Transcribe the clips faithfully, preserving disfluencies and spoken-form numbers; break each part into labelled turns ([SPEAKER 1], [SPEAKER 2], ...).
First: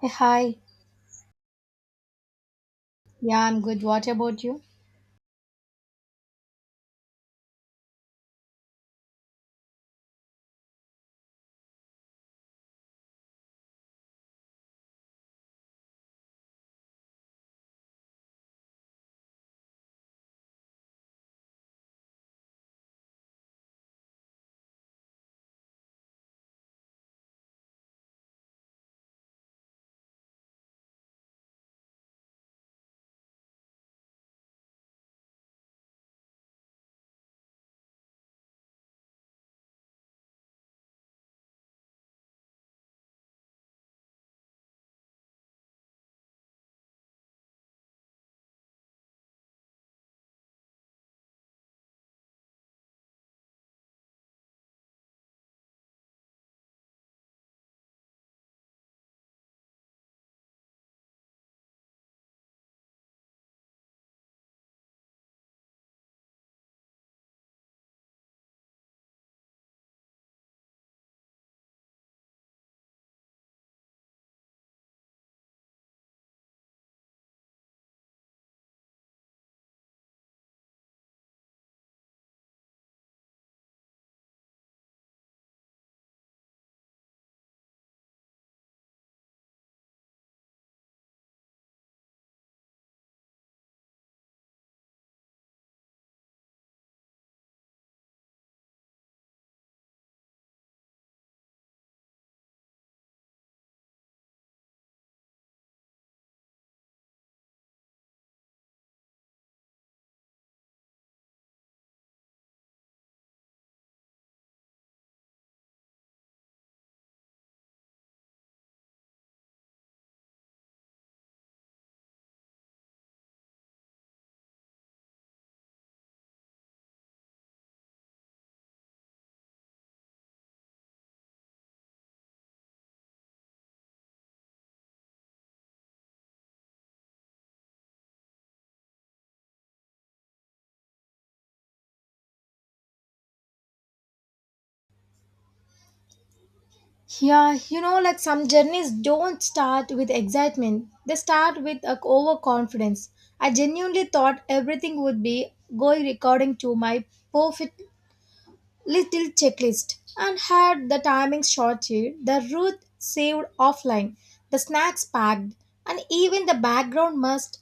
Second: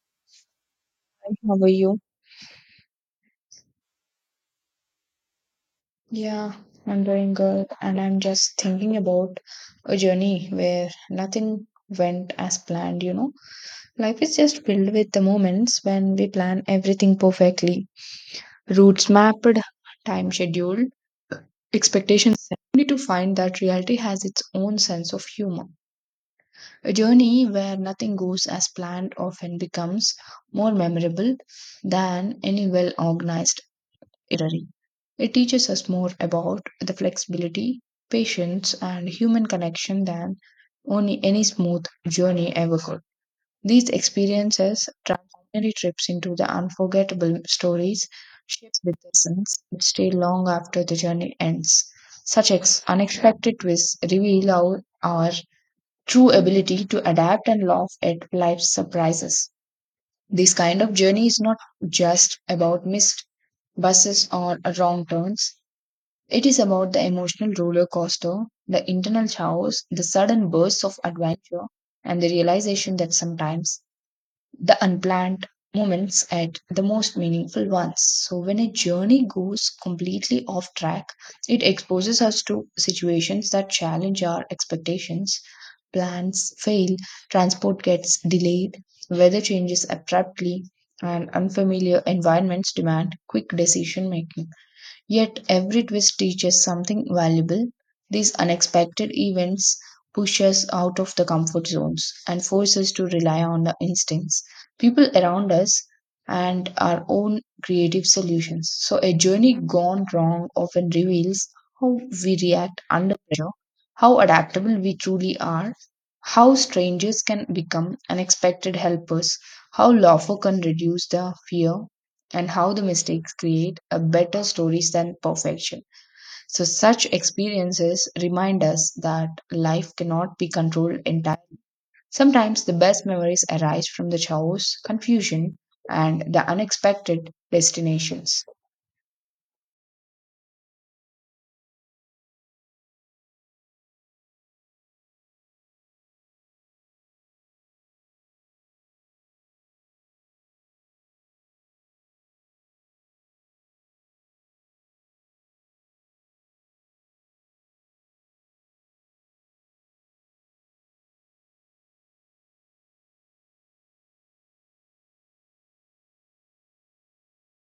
[SPEAKER 1] Hey, hi.
[SPEAKER 2] And how are you?
[SPEAKER 1] Yeah, I'm good. What about you?
[SPEAKER 2] Yeah, I'm doing good, and I'm just thinking about a journey where nothing went as planned, you know. Life is just filled with the moments when we plan everything perfectly. Routes mapped, time scheduled, expectations set, only to find that reality has its own sense of humor. A journey where nothing goes as planned often becomes more memorable than any well organized Irari. It teaches us more about the flexibility, patience, and human connection than only any smooth journey ever could. These experiences transform ordinary trips into the unforgettable stories shaped with lessons that stay long after the journey ends. Such ex- unexpected twists reveal our, our true ability to adapt and laugh at life's surprises. This kind of journey is not just about missed buses or wrong turns. It is about the emotional roller coaster, the internal chaos, the sudden bursts of adventure, and the realization that sometimes the unplanned moments are the most meaningful ones. So, when a journey goes completely off track, it exposes us to situations that challenge our expectations. Plans fail, transport gets delayed, weather changes abruptly, and unfamiliar environments demand quick decision making. Yet every twist teaches something valuable. These unexpected events push us out of the comfort zones and force us to rely on the instincts, people around us, and our own creative solutions. So, a journey gone wrong often reveals how we react under pressure, how adaptable we truly are, how strangers can become unexpected helpers, how laughter can reduce the fear, and how the mistakes create a better stories than perfection. So such experiences remind us that life cannot be controlled entirely. Sometimes the best memories arise from the chaos, confusion, and the unexpected destinations.
[SPEAKER 1] Yeah, you know, like some journeys don't start with excitement. They start with a overconfidence. I genuinely thought everything would be going according to my perfect little checklist and had the timing shorted, the route saved offline, the snacks packed, and even the background must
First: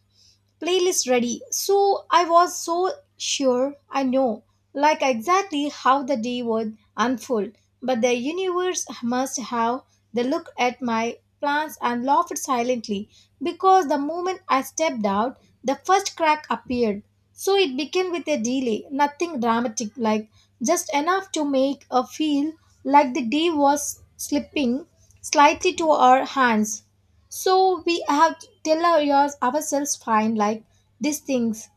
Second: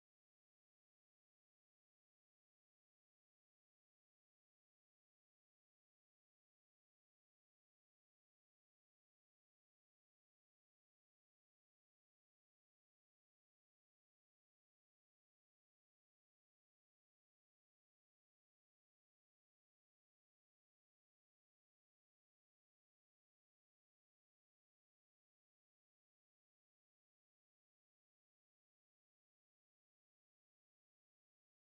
[SPEAKER 1] playlist ready. So I was so sure I know, like exactly how the day would unfold. But the universe must have the look at my plans and laughed silently because the moment I stepped out, the first crack appeared. So it began with a delay, nothing dramatic, like just enough to make her feel like the day was slipping slightly to our hands. So we have to tell our, yours- ourselves fine like these things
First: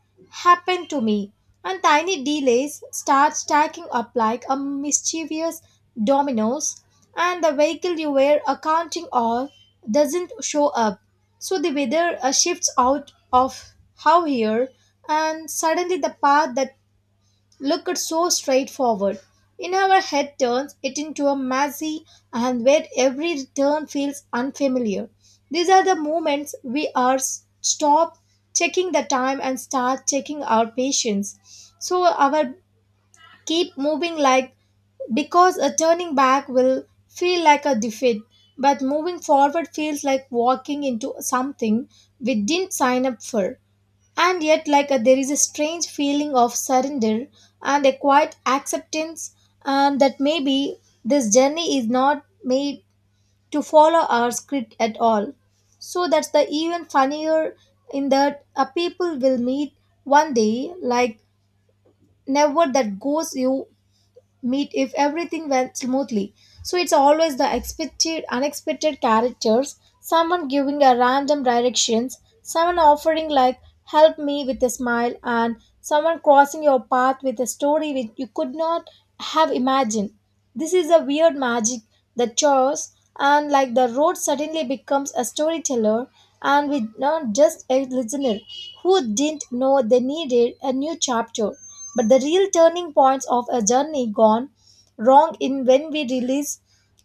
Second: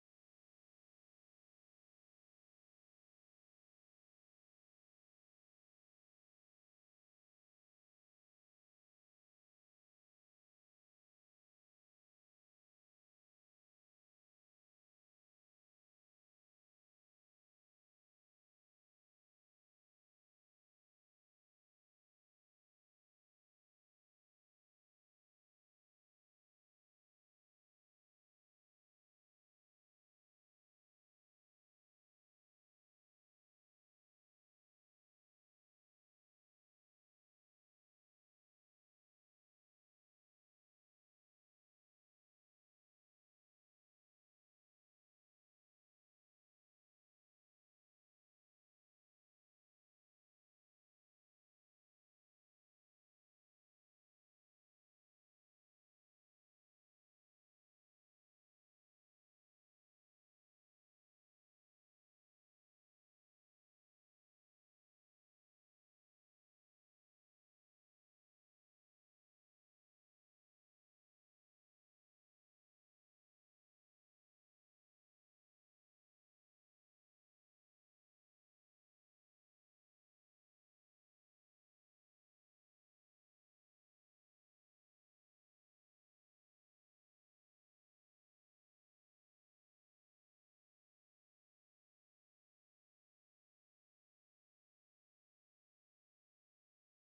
[SPEAKER 1] happen to me, and tiny delays start stacking up like a mischievous dominoes, and the vehicle you were accounting on doesn't show up. So the weather uh, shifts out of how here, and suddenly the path that looked so straightforward. In our head turns it into a messy and where every turn feels unfamiliar. These are the moments we are s- stop checking the time and start checking our patience. So our keep moving like because a turning back will feel like a defeat, but moving forward feels like walking into something we didn't sign up for. And yet, like a, there is a strange feeling of surrender and a quiet acceptance and that maybe this journey is not made to follow our script at all. So that's the even funnier in that a people will meet one day like never that goes you meet if everything went smoothly. So it's always the expected, unexpected characters, someone giving a random directions, someone offering like help me with a smile, and someone crossing your path with a story which you could not have imagined. This is a weird magic that chores and like the road suddenly becomes a storyteller, and we not just a listener who didn't know they needed a new chapter. But the real turning points of a journey gone wrong in when we release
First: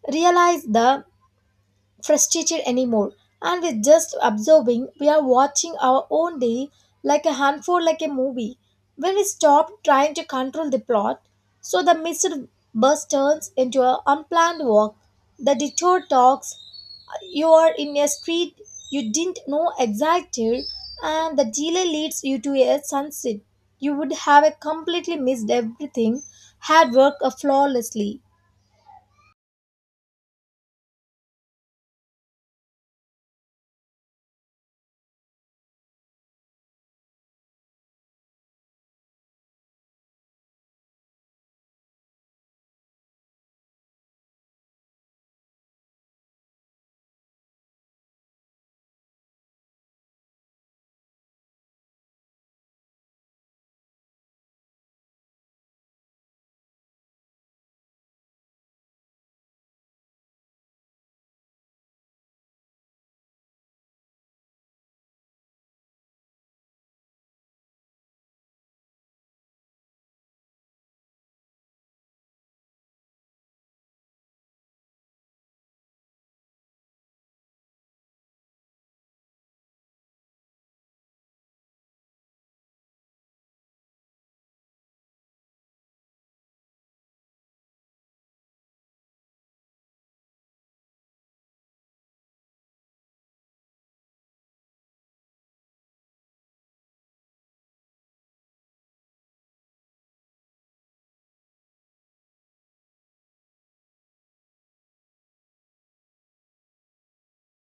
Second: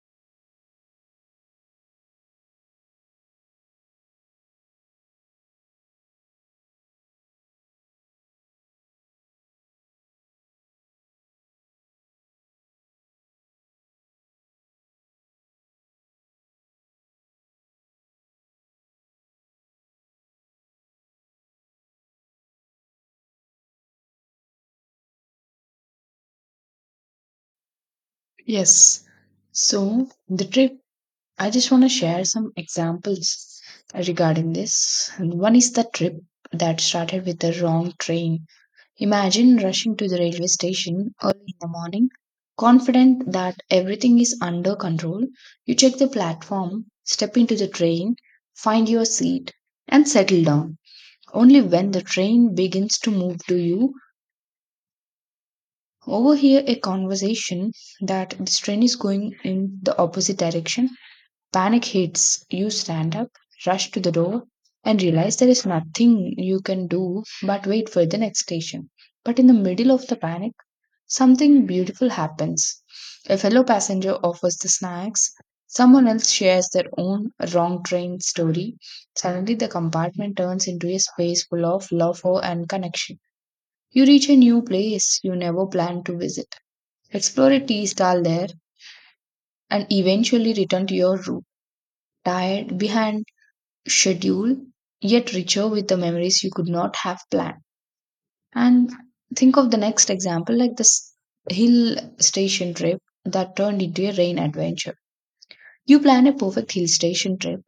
[SPEAKER 1] realize the frustrated anymore. And with just observing, we are watching our own day like a unfold like a movie. When we stop trying to control the plot, so the missed bus turns into an unplanned walk. The detour talks. You are in a street you didn't know existed, and the delay leads you to a sunset. You would have completely missed everything had worked flawlessly.
[SPEAKER 2] Yes. So the trip, I just want to share some examples regarding this. One is the trip that started with the wrong train. Imagine rushing to the railway station early in the morning, confident that everything is under control. You check the platform, step into the train, find your seat, and settle down. Only when the train begins to move do you overhear a conversation that this train is going in the opposite direction. Panic hits, you stand up, rush to the door, and realize there is nothing you can do but wait for the next station. But in the middle of the panic, something beautiful happens. A fellow passenger offers the snacks, someone else shares their own wrong train story. Suddenly, the compartment turns into a space full of love and connection. You reach a new place you never planned to visit, explore a tea stall there, and eventually return to your room, tired, behind schedule, yet richer with the memories you could not have planned. And think of the next example, like this hill station trip that turned into a rain adventure. You plan a perfect hill station trip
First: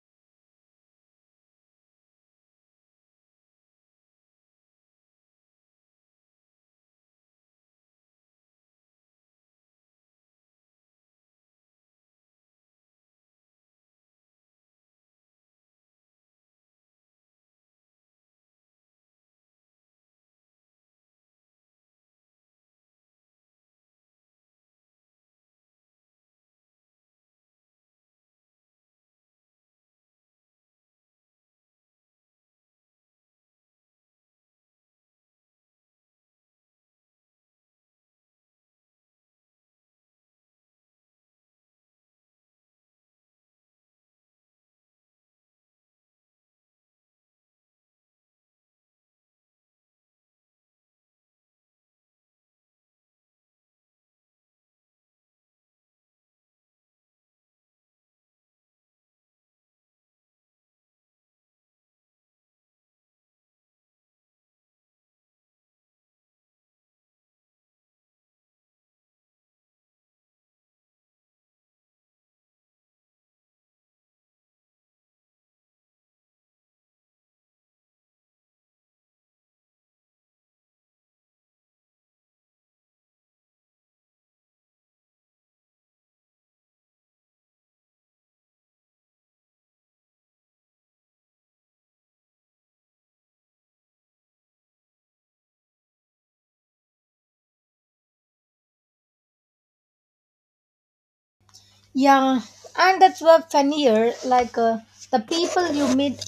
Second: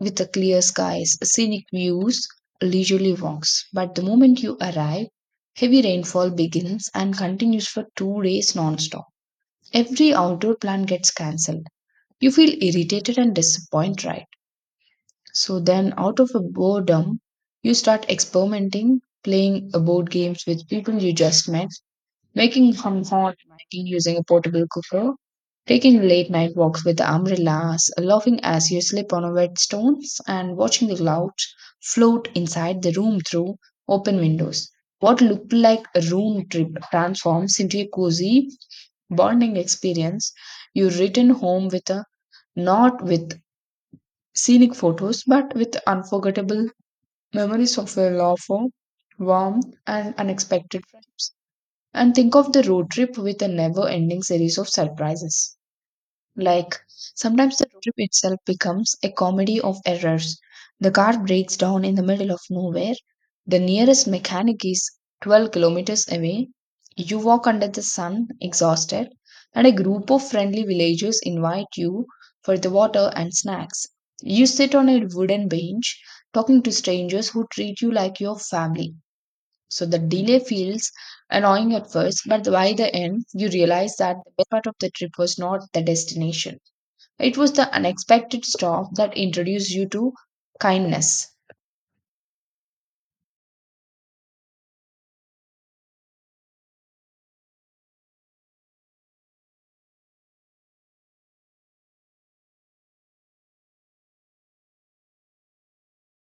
[SPEAKER 2] with the clear skies, scenic views, leisurely walks. But the moment you arrive, heavy rainfall begins and continues for two days non-stop. Every outdoor plan gets cancelled. You feel irritated and disappointed, right? So then, out of a boredom, you start experimenting, playing uh, board games with people you just met, making some hot tea using a portable cooker, taking late night walks with umbrellas, laughing as you slip on a wet stones, and watching the clouds float inside the room through open windows. What looked like a room trip transforms into a cozy, bonding experience. You return home with a, not with scenic photos, but with unforgettable memories of a laugher, warm, and unexpected friends. And think of the road trip with a never ending series of surprises. Like, sometimes the road trip itself becomes a comedy of errors. The car breaks down in the middle of nowhere. The nearest mechanic is twelve kilometers away. You walk under the sun, exhausted, and a group of friendly villagers invite you for the water and snacks. You sit on a wooden bench, talking to strangers who treat you like your family. So the delay feels annoying at first, but by the end, you realize that the best part of the trip was not the destination, it was the unexpected stop that introduced you to kindness.
[SPEAKER 1] Yeah, and that's what funnier. Like uh, the people you meet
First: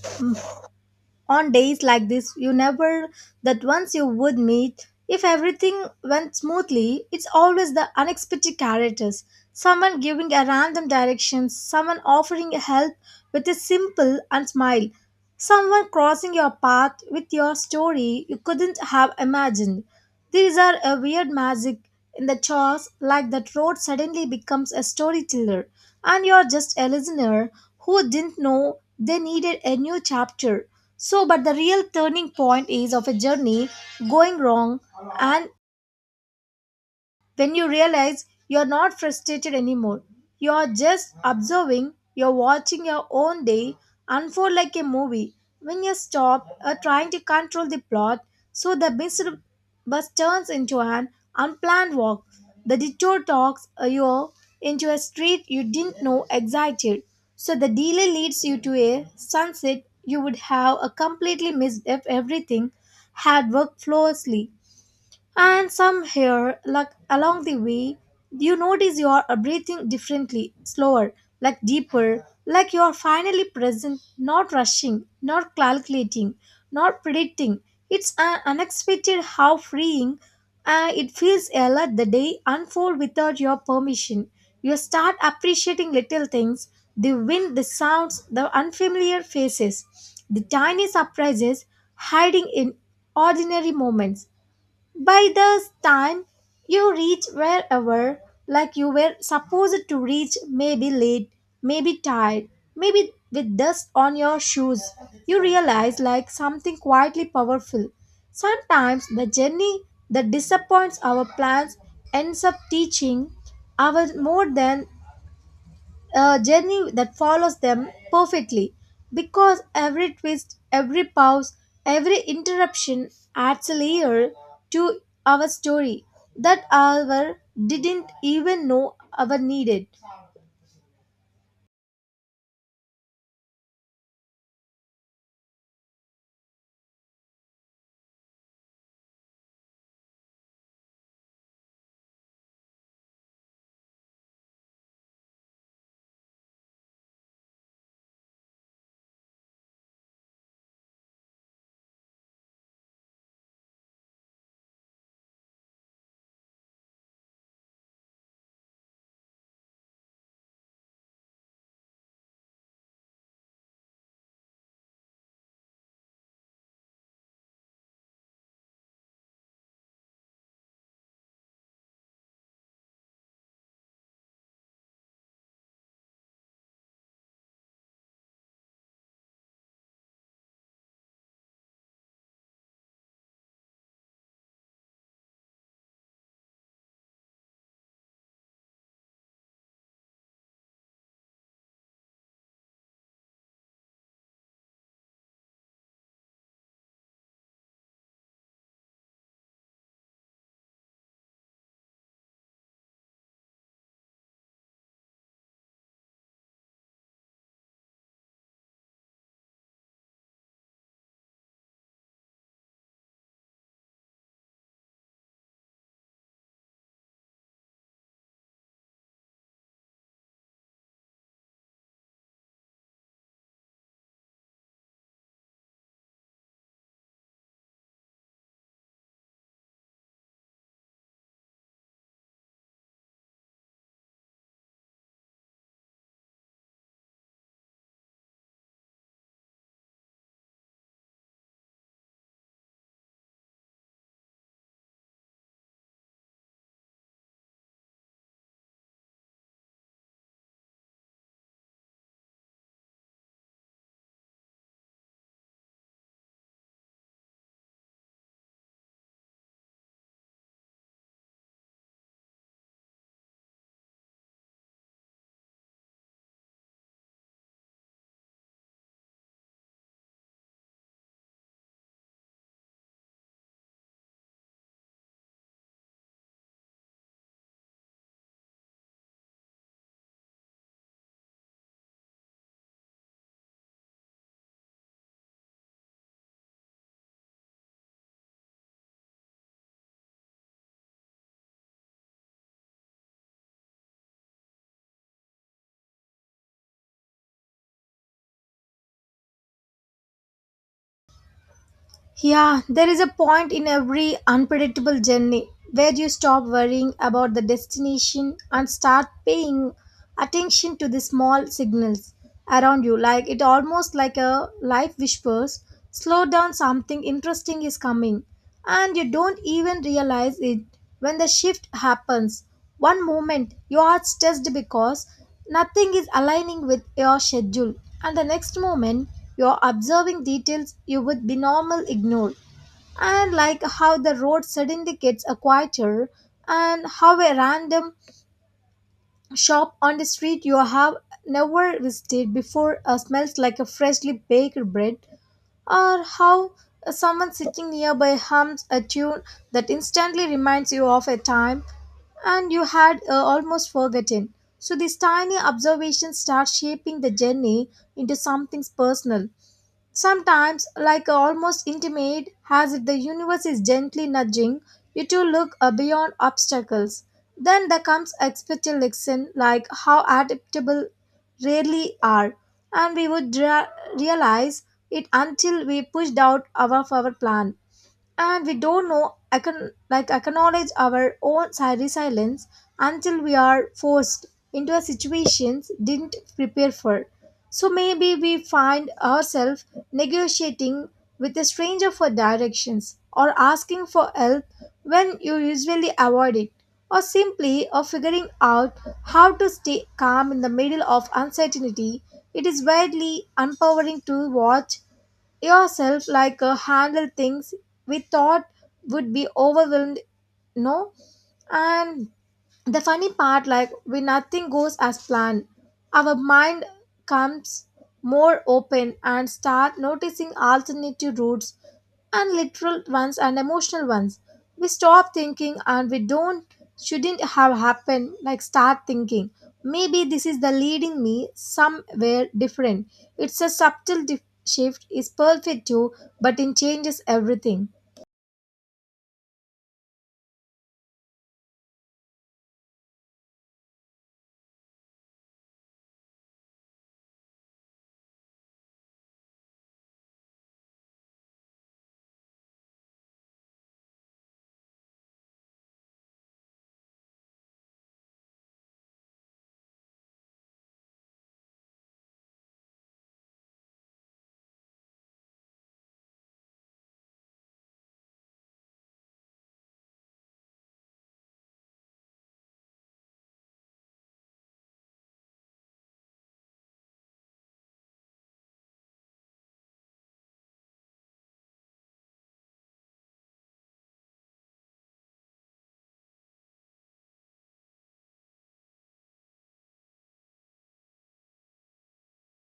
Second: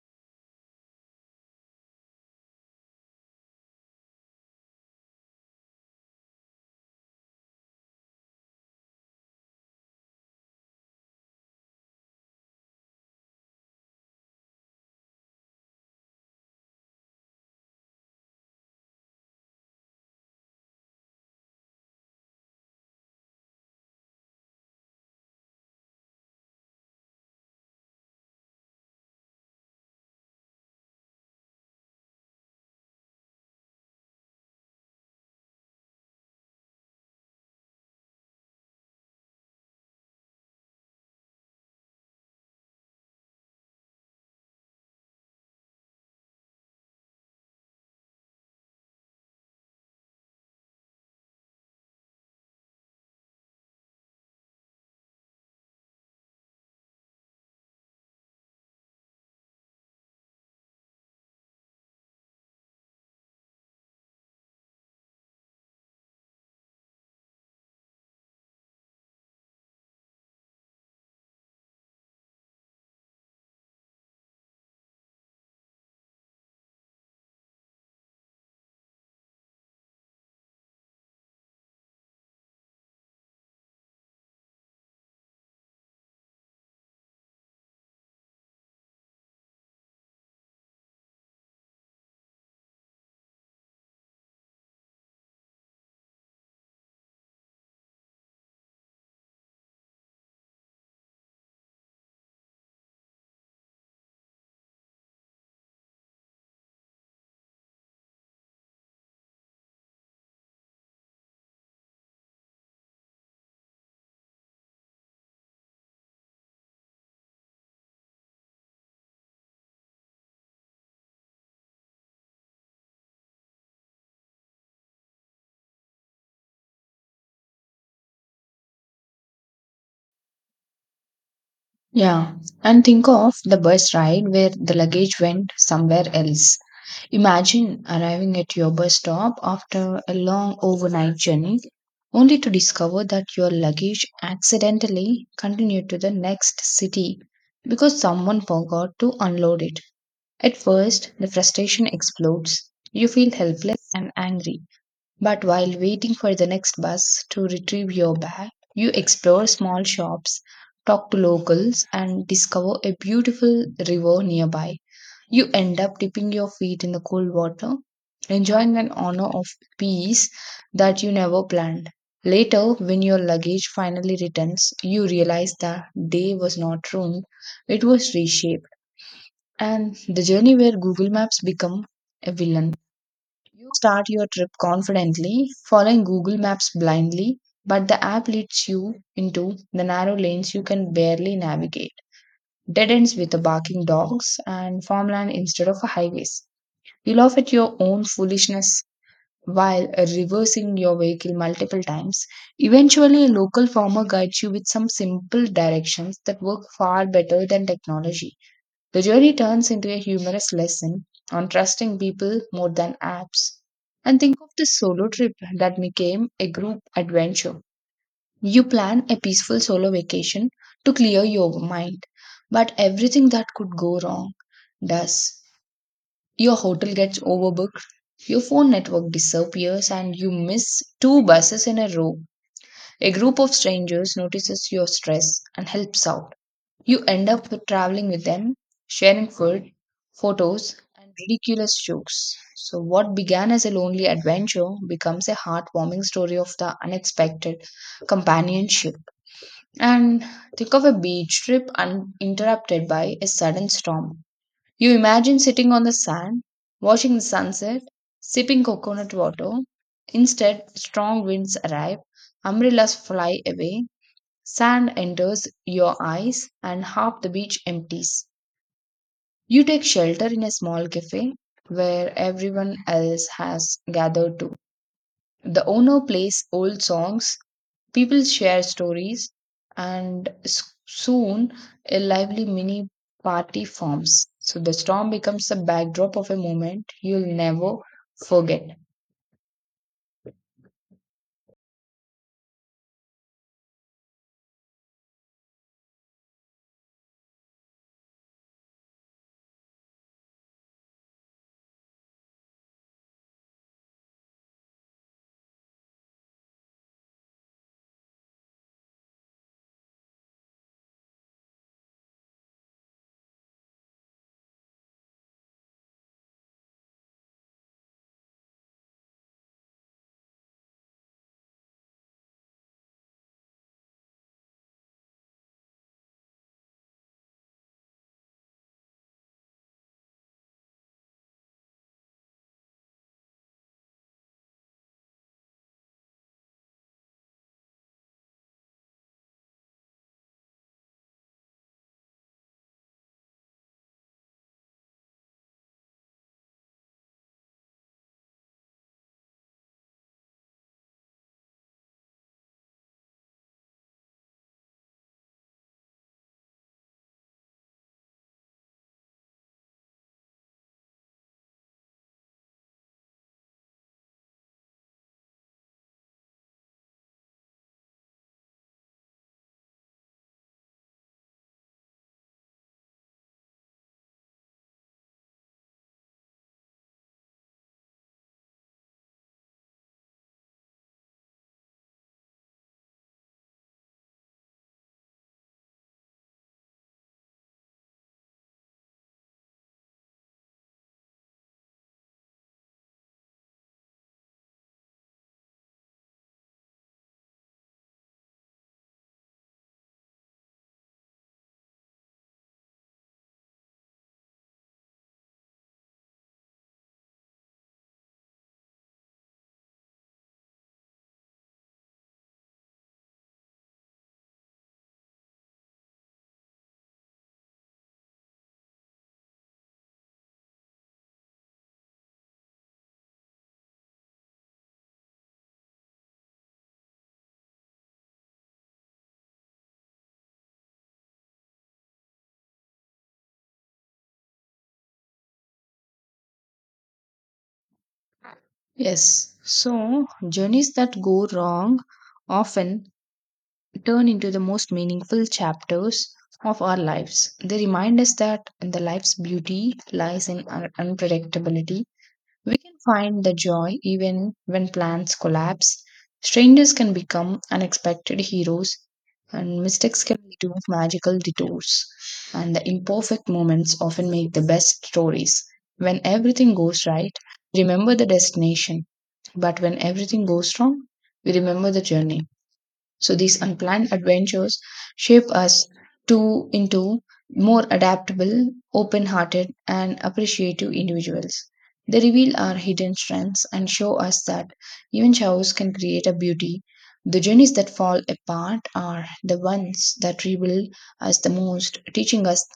[SPEAKER 1] on days like this, you never that once you would meet. If everything went smoothly, it's always the unexpected characters. Someone giving a random direction, someone offering help with a simple and smile, someone crossing your path with your story you couldn't have imagined. These are a weird magic in the chores, like that road suddenly becomes a storyteller, and you're just a listener who didn't know they needed a new chapter. So, but the real turning point is of a journey going wrong, and then you realize you're not frustrated anymore. You're just observing, you're watching your own day unfold like a movie. When you stop uh, trying to control the plot, so the missed bus turns into an unplanned walk. The detour talks uh, you into a street you didn't know existed. So the delay leads you to a sunset you would have a completely missed if everything had worked flawlessly. And somewhere, like along the way, you notice you are uh, breathing differently, slower, like deeper, like you are finally present, not rushing, not calculating, not predicting. It's uh, unexpected how freeing uh, it feels uh, let the day unfold without your permission. You start appreciating little things, the wind, the sounds, the unfamiliar faces, the tiny surprises hiding in ordinary moments. By the time you reach wherever, like you were supposed to reach, maybe late, maybe tired, maybe with dust on your shoes, you realize like something quietly powerful. Sometimes the journey that disappoints our plans ends up teaching us more than a journey that follows them perfectly, because every twist, every pause, every interruption adds a layer to our story that our didn't even know our needed.
[SPEAKER 2] Yeah. And think of the bus ride where the luggage went somewhere else. Imagine arriving at your bus stop after a long overnight journey only to discover that your luggage accidentally continued to the next city because someone forgot to unload it. At first, the frustration explodes. You feel helpless and angry. But while waiting for the next bus to retrieve your bag, you explore small shops, talk to locals, and discover a beautiful river nearby. You end up dipping your feet in the cold water, enjoying an honor of peace that you never planned. Later, when your luggage finally returns, you realize the day was not ruined, it was reshaped. And the journey where Google Maps become a villain. You start your trip confidently, following Google Maps blindly, but the app leads you into the narrow lanes you can barely navigate, dead ends with the barking dogs, and farmland instead of highways. You laugh at your own foolishness while reversing your vehicle multiple times. Eventually, a local farmer guides you with some simple directions that work far better than technology. The journey turns into a humorous lesson on trusting people more than apps. And think of the solo trip that became a group adventure. You plan a peaceful solo vacation to clear your mind, but everything that could go wrong does. Your hotel gets overbooked, your phone network disappears, and you miss two buses in a row. A group of strangers notices your stress and helps out. You end up with traveling with them, sharing food, photos, and ridiculous jokes. So, what began as a lonely adventure becomes a heartwarming story of the unexpected companionship. And think of a beach trip uninterrupted by a sudden storm. You imagine sitting on the sand, watching the sunset, sipping coconut water. Instead, strong winds arrive, umbrellas fly away, sand enters your eyes and half the beach empties. You take shelter in a small cafe where everyone else has gathered too. The owner plays old songs, people share stories, and s- soon a lively mini party forms. So the storm becomes the backdrop of a moment you'll never forget.
[SPEAKER 1] Yeah, there is a point in every unpredictable journey where you stop worrying about the destination and start paying attention to the small signals around you. Like it almost like a life whispers, slow down, something interesting is coming, and you don't even realize it when the shift happens. One moment you are stressed because nothing is aligning with your schedule, and the next moment you are observing details you would be normal ignore. And like how the road suddenly gets a quieter, and how a random shop on the street you have never visited before uh, smells like a freshly baked bread, or how someone sitting nearby hums a tune that instantly reminds you of a time and you had uh, almost forgotten. So these tiny observations start shaping the journey into something personal. Sometimes, like uh, almost intimate, as if the universe is gently nudging you to look uh, beyond obstacles. Then there comes expected lesson like how adaptable rarely are, and we would dra- realize it until we pushed out our, of our plan, and we don't know econ- like acknowledge our own si- resilience until we are forced into a situations didn't prepare for. So maybe we find ourselves negotiating with a stranger for directions, or asking for help when you usually avoid it, or simply of figuring out how to stay calm in the middle of uncertainty. It is widely empowering to watch yourself like uh, handle things we thought would be overwhelmed. No, and the funny part, like when nothing goes as planned, our mind comes more open and start noticing alternative routes, and literal ones, and emotional ones. We stop thinking and we don't shouldn't have happened like start thinking, maybe this is the leading me somewhere different. It's a subtle dif- shift is perfect too, but it changes everything.
[SPEAKER 2] Yes, so journeys that go wrong often turn into the most meaningful chapters of our lives. They remind us that the life's beauty lies in un- unpredictability. We can find the joy even when plans collapse. Strangers can become unexpected heroes, and mistakes can lead to magical detours. And the imperfect moments often make the best stories. When everything goes right, remember the destination, but when everything goes wrong, we remember the journey. So these unplanned adventures shape us to into more adaptable, open-hearted, and appreciative individuals. They reveal our hidden strengths and show us that even chaos can create a beauty. The journeys that fall apart are the ones that rebuild us the most, teaching us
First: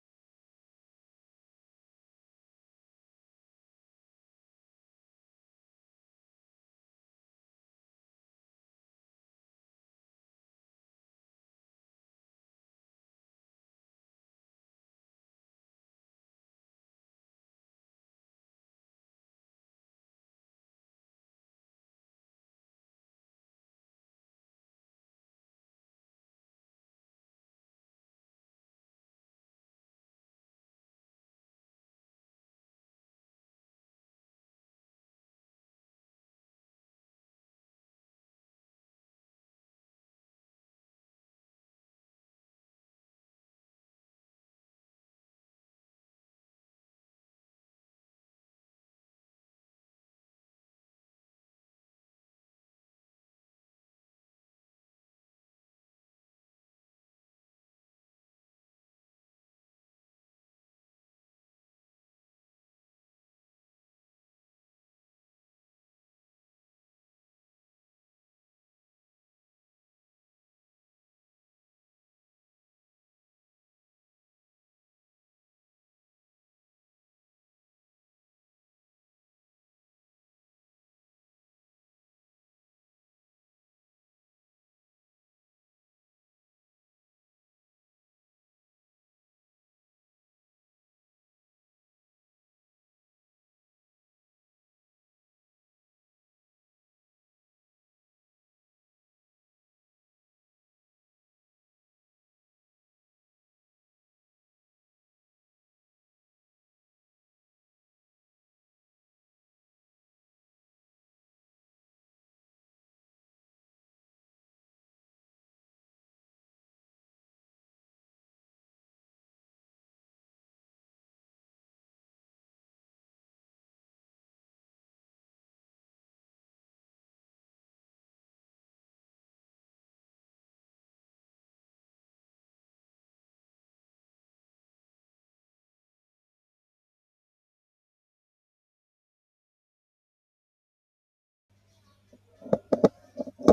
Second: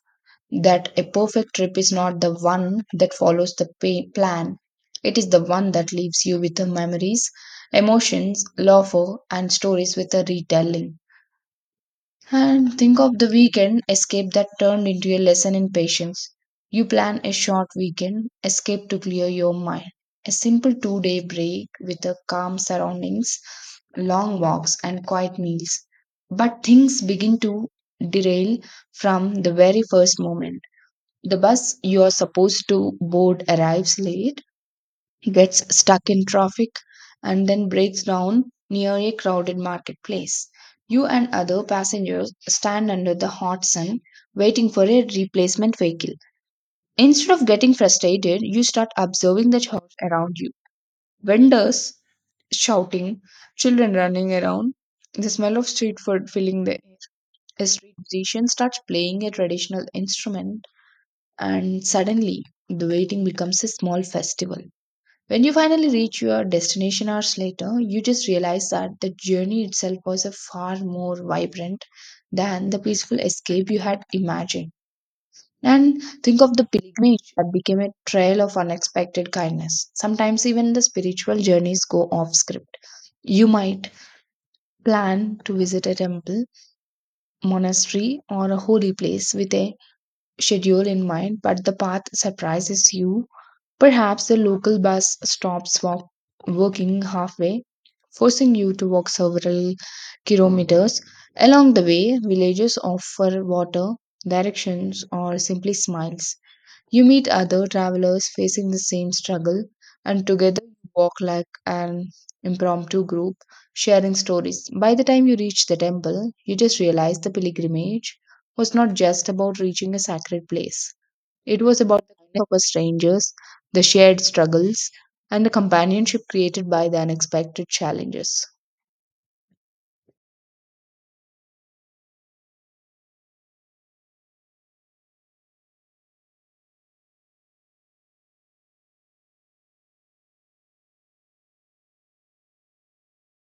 [SPEAKER 2] that a perfect trip is not the one that follows the pa- plan. It is the one that leaves you with the memories, emotions, laughter, and stories with a retelling. And think of the weekend escape that turned into a lesson in patience. You plan a short weekend escape to clear your mind, a simple two day break with the calm surroundings, long walks, and quiet meals. But things begin to derail from the very first moment. The bus you are supposed to board arrives late, gets stuck in traffic, and then breaks down near a crowded marketplace. You and other passengers stand under the hot sun waiting for a replacement vehicle. Instead of getting frustrated, you start observing the chaos around you. Vendors shouting, children running around, the smell of street food filling the air. A street musician starts playing a traditional instrument and suddenly the waiting becomes a small festival. When you finally reach your destination hours later, you just realize that the journey itself was a far more vibrant than the peaceful escape you had imagined. And think of the pilgrimage that became a trail of unexpected kindness. Sometimes even the spiritual journeys go off script. You might plan to visit a temple, monastery, or a holy place with a schedule in mind, but the path surprises you. Perhaps the local bus stops walk- working halfway, forcing you to walk several kilometers. Along the way, villagers offer water, directions, or simply smiles. You meet other travelers facing the same struggle, and together you walk like an impromptu group, sharing stories. By the time you reach the temple, you just realize the pilgrimage was not just about reaching a sacred place. It was about the kindness of us strangers, the shared struggles, and the companionship created by the unexpected challenges.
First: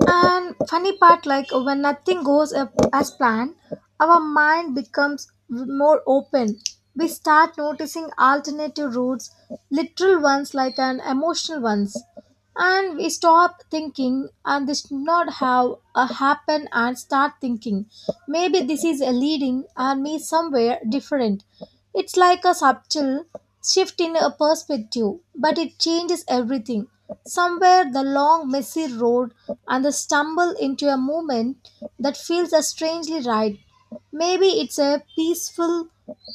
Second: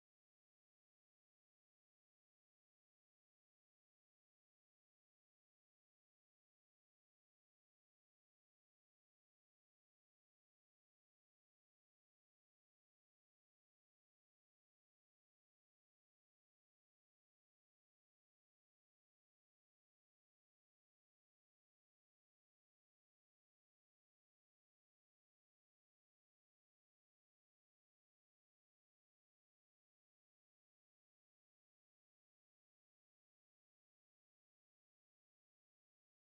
[SPEAKER 1] And funny part, like when nothing goes up as planned, our mind becomes more open. We start noticing alternative routes, literal ones like an emotional ones, and we stop thinking and this should not have a happen and start thinking. Maybe this is a leading and me somewhere different. It's like a subtle shift in a perspective, but it changes everything. Somewhere the long, messy road and the stumble into a moment that feels a strangely right. Maybe it's a peaceful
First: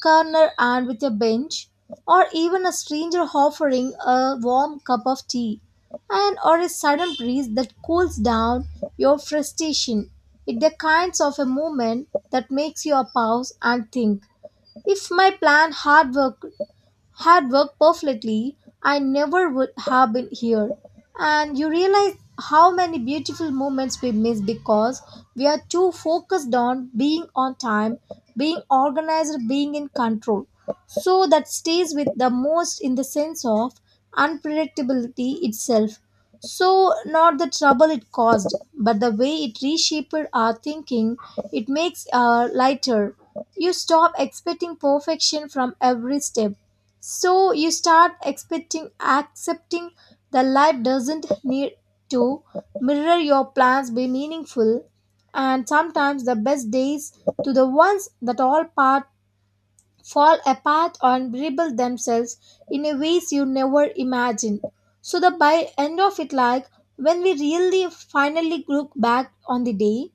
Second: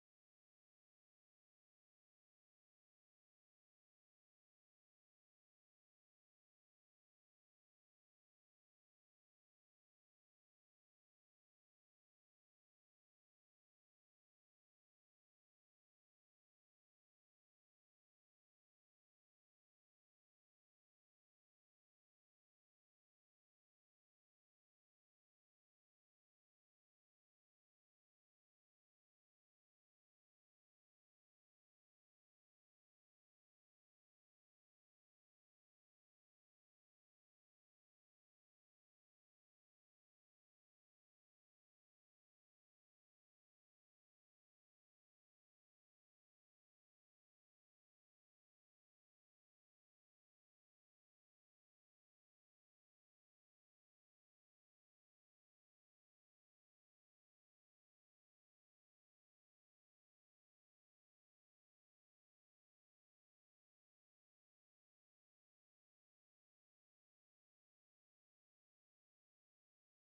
[SPEAKER 1] corner and with a bench, or even a stranger offering a warm cup of tea, and or a sudden breeze that cools down your frustration. It's the kinds of a moment that makes you a pause and think. It's my plan hard work had worked perfectly, I never would have been here. And you realize how many beautiful moments we miss because we are too focused on being on time, being organized, being in control. So that stays with the most in the sense of unpredictability itself. So, not the trouble it caused, but the way it reshaped our thinking, it makes our lighter. You stop expecting perfection from every step, so you start expecting accepting that life doesn't need to mirror your plans be meaningful, and sometimes the best days to the ones that all part fall apart and rebuild themselves in a ways you never imagined. So the by end of it, like when we really finally look back on the day,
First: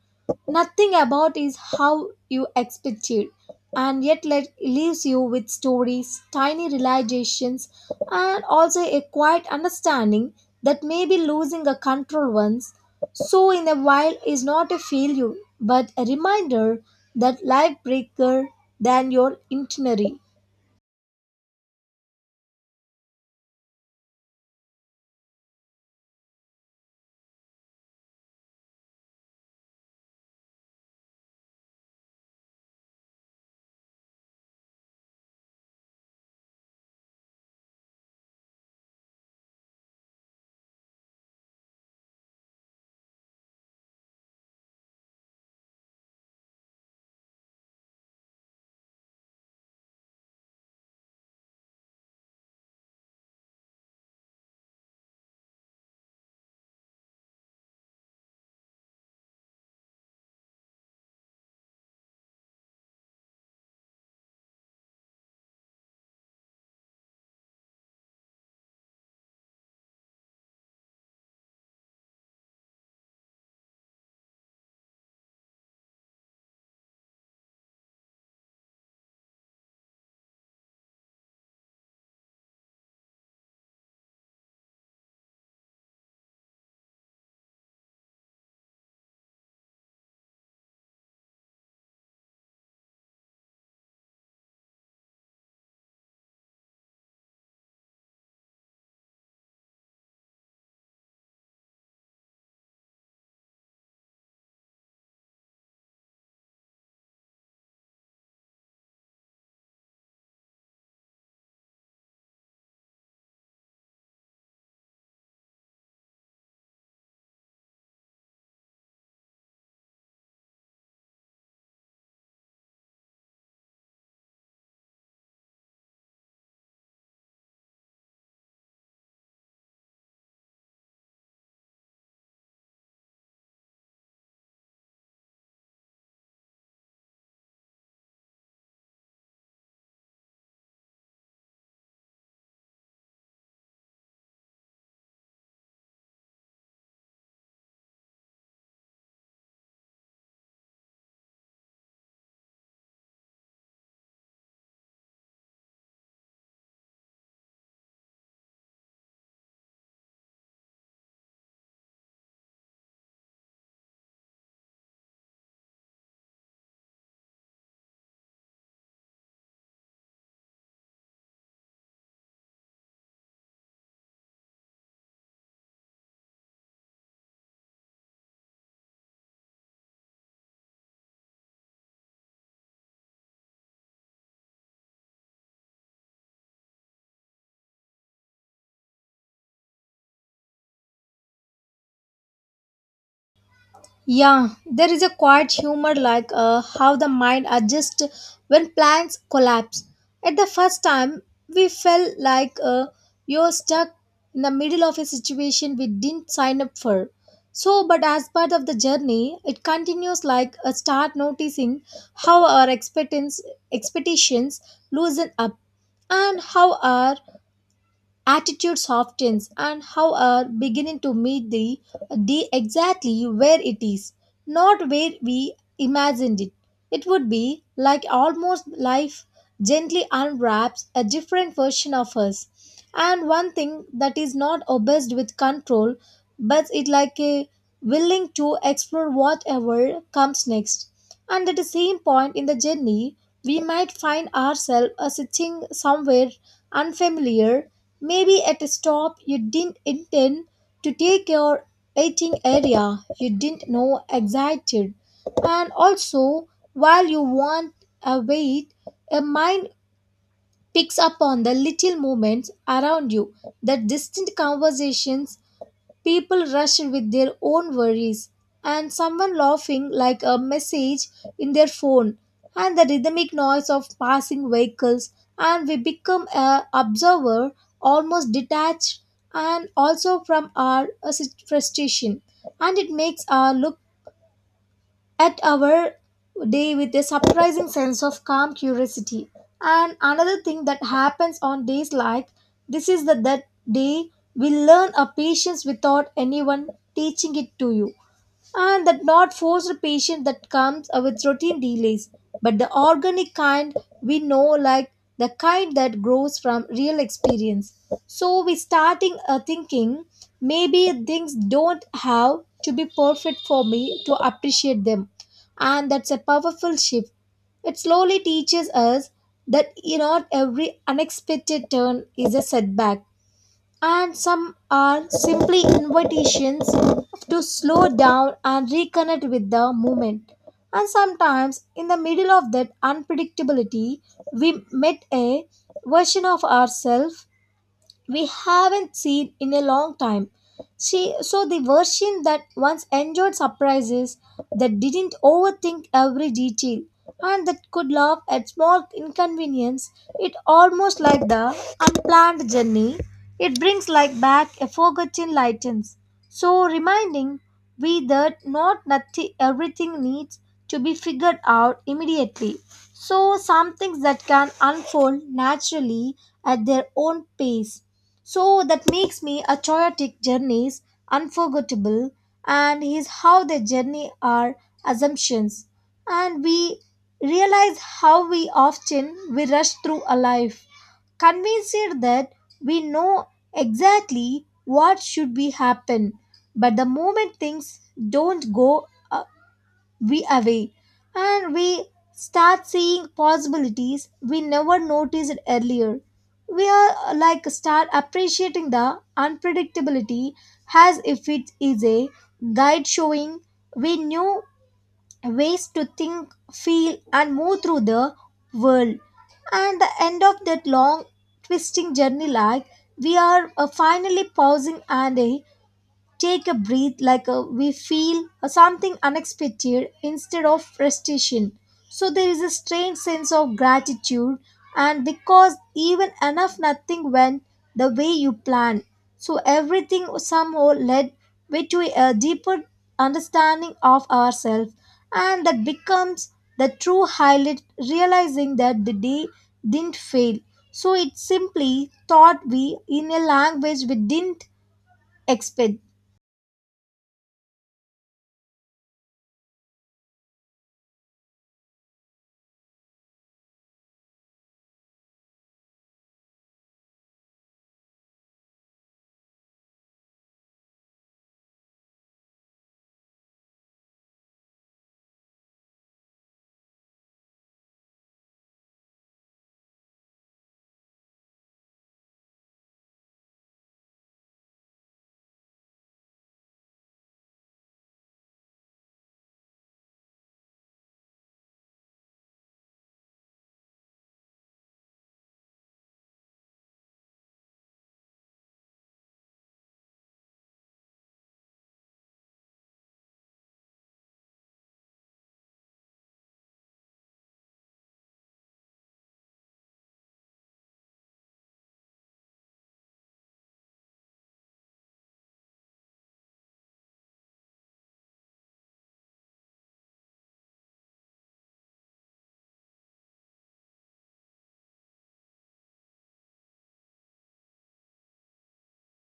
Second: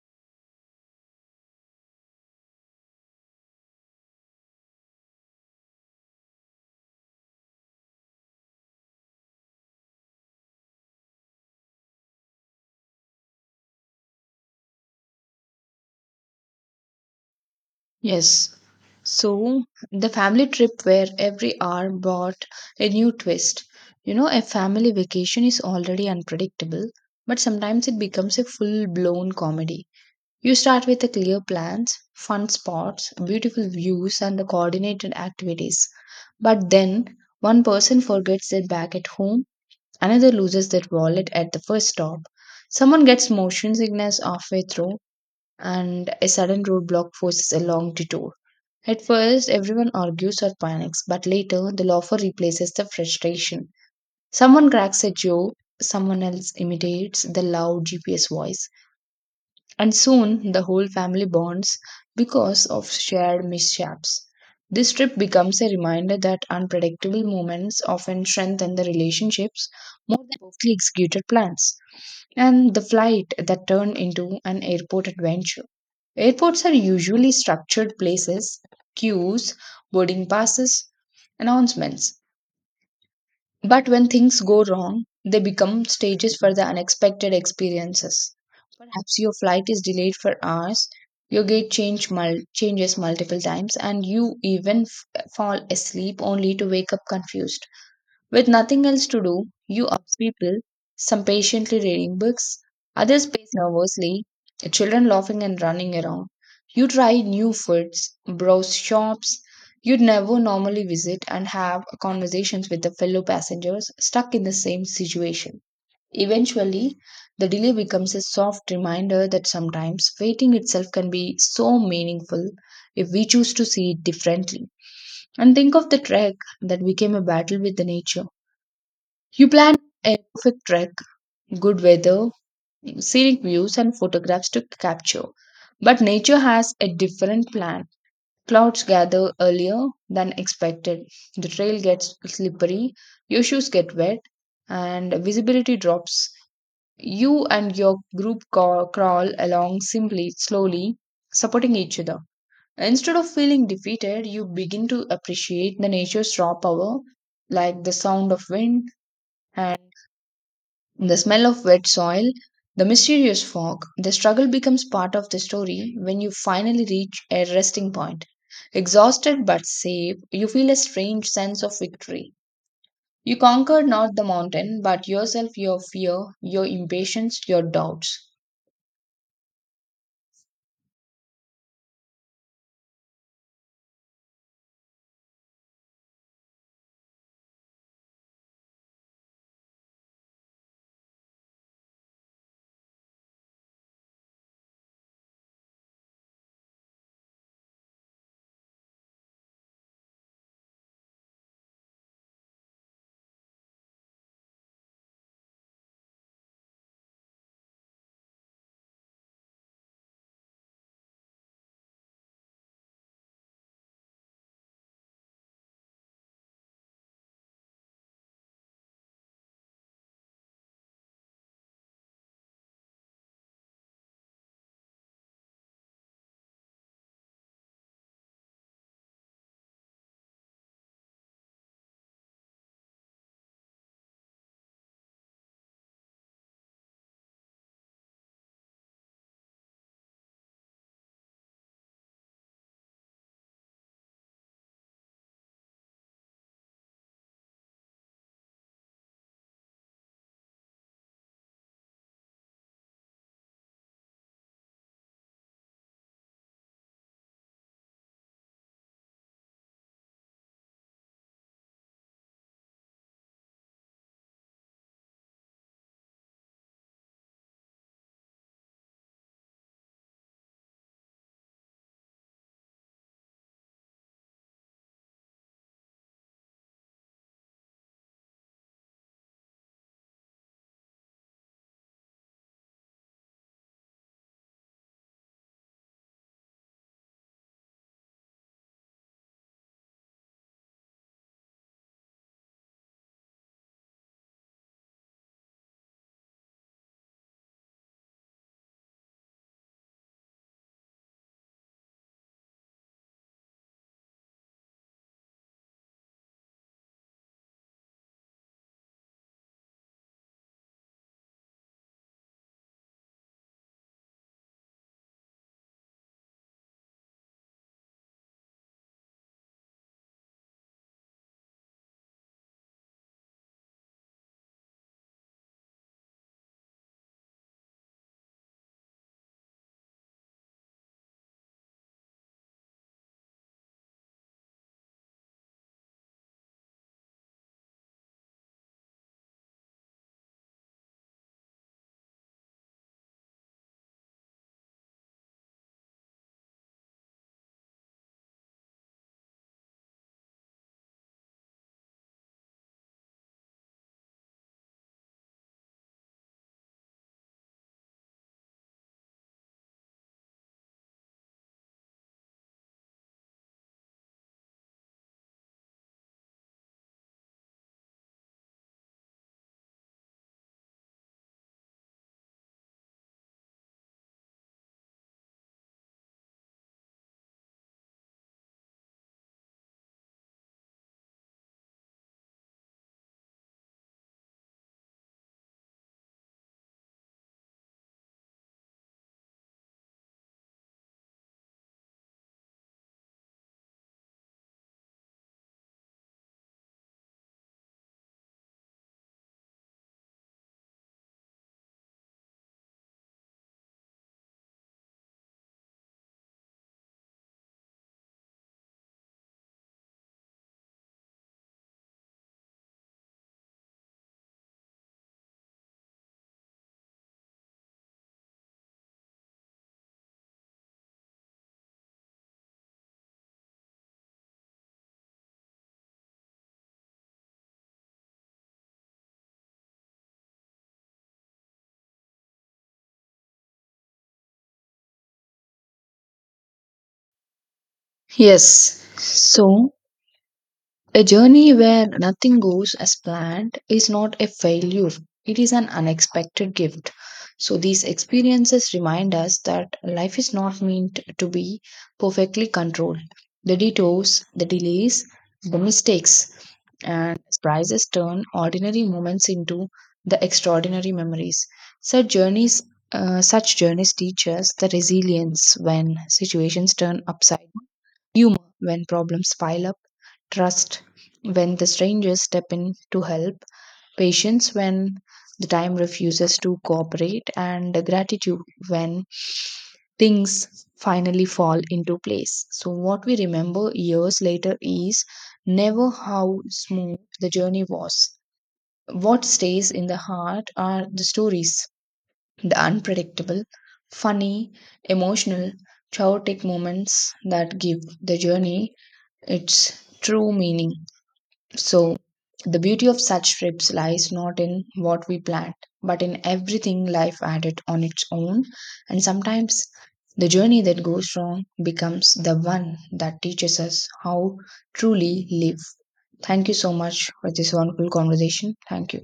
[SPEAKER 1] nothing about is how you expected, and yet let leaves you with stories, tiny realizations, and also a quiet understanding that maybe losing a control once so in a while is not a failure but a reminder that life bigger
[SPEAKER 2] Yes,
[SPEAKER 1] than your
[SPEAKER 2] so the
[SPEAKER 1] itinerary.
[SPEAKER 2] family trip where every hour brought a new twist. You know, a family vacation is already unpredictable, but sometimes it becomes a full blown comedy. You start with the clear plans, fun spots, beautiful views, and the coordinated activities. But then one person forgets their bag at home. Another loses their wallet at the first stop. Someone gets motion sickness halfway through, and a sudden roadblock forces a long detour. At first, everyone argues or panics, but later the laughter replaces the frustration. Someone cracks a joke, someone else imitates the loud G P S voice. And soon the whole family bonds because of shared mishaps. This trip becomes a reminder that unpredictable moments often strengthen the relationships more than perfectly executed plans. And the flight that turned into an airport adventure. Airports are usually structured places, queues, boarding passes, announcements. But when things go wrong, they become stages for the unexpected experiences. Perhaps your flight is delayed for hours, your gate change mul- changes multiple times, and you even f- fall asleep only to wake up confused. With nothing else to do, you observe people, some patiently reading books, others pace nervously, children laughing and running around. You try new foods, browse shops you'd never normally visit, and have conversations with the fellow passengers stuck in the same situation. Eventually, the delay becomes a soft reminder that sometimes waiting itself can be so meaningful if we choose to see it differently. And think of the trek that became a battle with the nature. You plan a perfect trek, good weather, scenic views, and photographs to capture. But nature has a different plan. Clouds gather earlier than expected. The trail gets slippery, your shoes get wet, and visibility drops. You and your group ca- crawl along simply, slowly, supporting each other. Instead of feeling defeated, you begin to appreciate the nature's raw power, like the sound of wind and the smell of wet soil, the mysterious fog. The struggle becomes part of the story when you finally reach a resting point. Exhausted but safe, you feel a strange sense of victory. You conquered not the mountain, but yourself, your fear, your impatience, your doubts.
[SPEAKER 1] Yeah, there is a quiet humor like uh, how the mind adjusts when plans collapse. At the first time, we felt like uh, you're stuck in the middle of a situation we didn't sign up for. So, but as part of the journey, it continues like a start noticing how our expectance, expectations loosen up, and how our attitude softens, and how are beginning to meet the D exactly where it is, not where we imagined it. It would be like almost life gently unwraps a different version of us. And one thing that is not obsessed with control, but it like a willing to explore whatever comes next. And at the same point in the journey, we might find ourselves uh, sitting somewhere unfamiliar. Maybe at a stop you didn't intend to take your waiting area you didn't know existed. And also, while you want a wait, a mind picks up on the little moments around you, the distant conversations, people rushed with their own worries, and someone laughing like a message in their phone, and the rhythmic noise of passing vehicles, and we become a observer almost detached and also from our uh, sit- frustration, and it makes our look at our day with a surprising sense of calm curiosity. And another thing that happens on days like this is that that day we learn a patience without anyone teaching it to you, and that not forced patient that comes uh, with routine delays, but the organic kind we know like the kind that grows from real experience. So we starting uh, thinking maybe things don't have to be perfect for me to appreciate them, and that's a powerful shift. It slowly teaches us that you know every unexpected turn is a setback, and some are simply invitations to slow down and reconnect with the moment. And sometimes, in the middle of that unpredictability, we met a version of ourselves we haven't seen in a long time. She, so the version that once enjoyed surprises, that didn't overthink every detail, and that could laugh at small inconvenience, it almost like the unplanned journey. It brings like back a forgotten lightens. So reminding we that not nothing everything needs to be figured out immediately. So some things that can unfold naturally at their own pace. So that makes me a chaotic journeys unforgettable, and is how they journey our assumptions, and we realize how we often we rush through a life convinced that we know exactly what should be happen, but the moment things don't go uh, we away, and we start seeing possibilities we never noticed earlier. We are uh, like start appreciating the unpredictability as if it is a guide showing we new ways to think feel and move through the world. And the end of that long twisting journey, like we are uh, finally pausing and uh, take a breath, like a, we feel uh, something unexpected instead of frustration. So there is a strange sense of gratitude and because even enough nothing went the way you planned, so everything somehow led way to a deeper understanding of ourselves, and that becomes the true highlight,
[SPEAKER 2] Yes,
[SPEAKER 1] realizing that the day
[SPEAKER 2] so
[SPEAKER 1] didn't fail, so
[SPEAKER 2] a
[SPEAKER 1] it
[SPEAKER 2] journey where
[SPEAKER 1] simply
[SPEAKER 2] nothing
[SPEAKER 1] taught
[SPEAKER 2] goes
[SPEAKER 1] we
[SPEAKER 2] as
[SPEAKER 1] in a
[SPEAKER 2] planned
[SPEAKER 1] language
[SPEAKER 2] is
[SPEAKER 1] we
[SPEAKER 2] not a
[SPEAKER 1] didn't
[SPEAKER 2] failure, it is an
[SPEAKER 1] expect.
[SPEAKER 2] unexpected gift. So, these experiences remind us that life is not meant to be perfectly controlled. The detours, the delays, the mistakes, and surprises turn ordinary moments into the extraordinary memories. Such journeys, uh, Such journeys teach us the resilience when situations turn upside, humor when problems pile up, trust when the strangers step in to help, patience when the time refuses to cooperate, and gratitude when things finally fall into place. So, what we remember years later is never how smooth the journey was. What stays in the heart are the stories, the unpredictable, funny, emotional, chaotic moments that give the journey its true meaning. So, the beauty of such trips lies not in what we planned, but in everything life added on its own. And sometimes the journey that goes wrong becomes the one that teaches us how truly live. Thank you so much for this wonderful conversation. Thank you.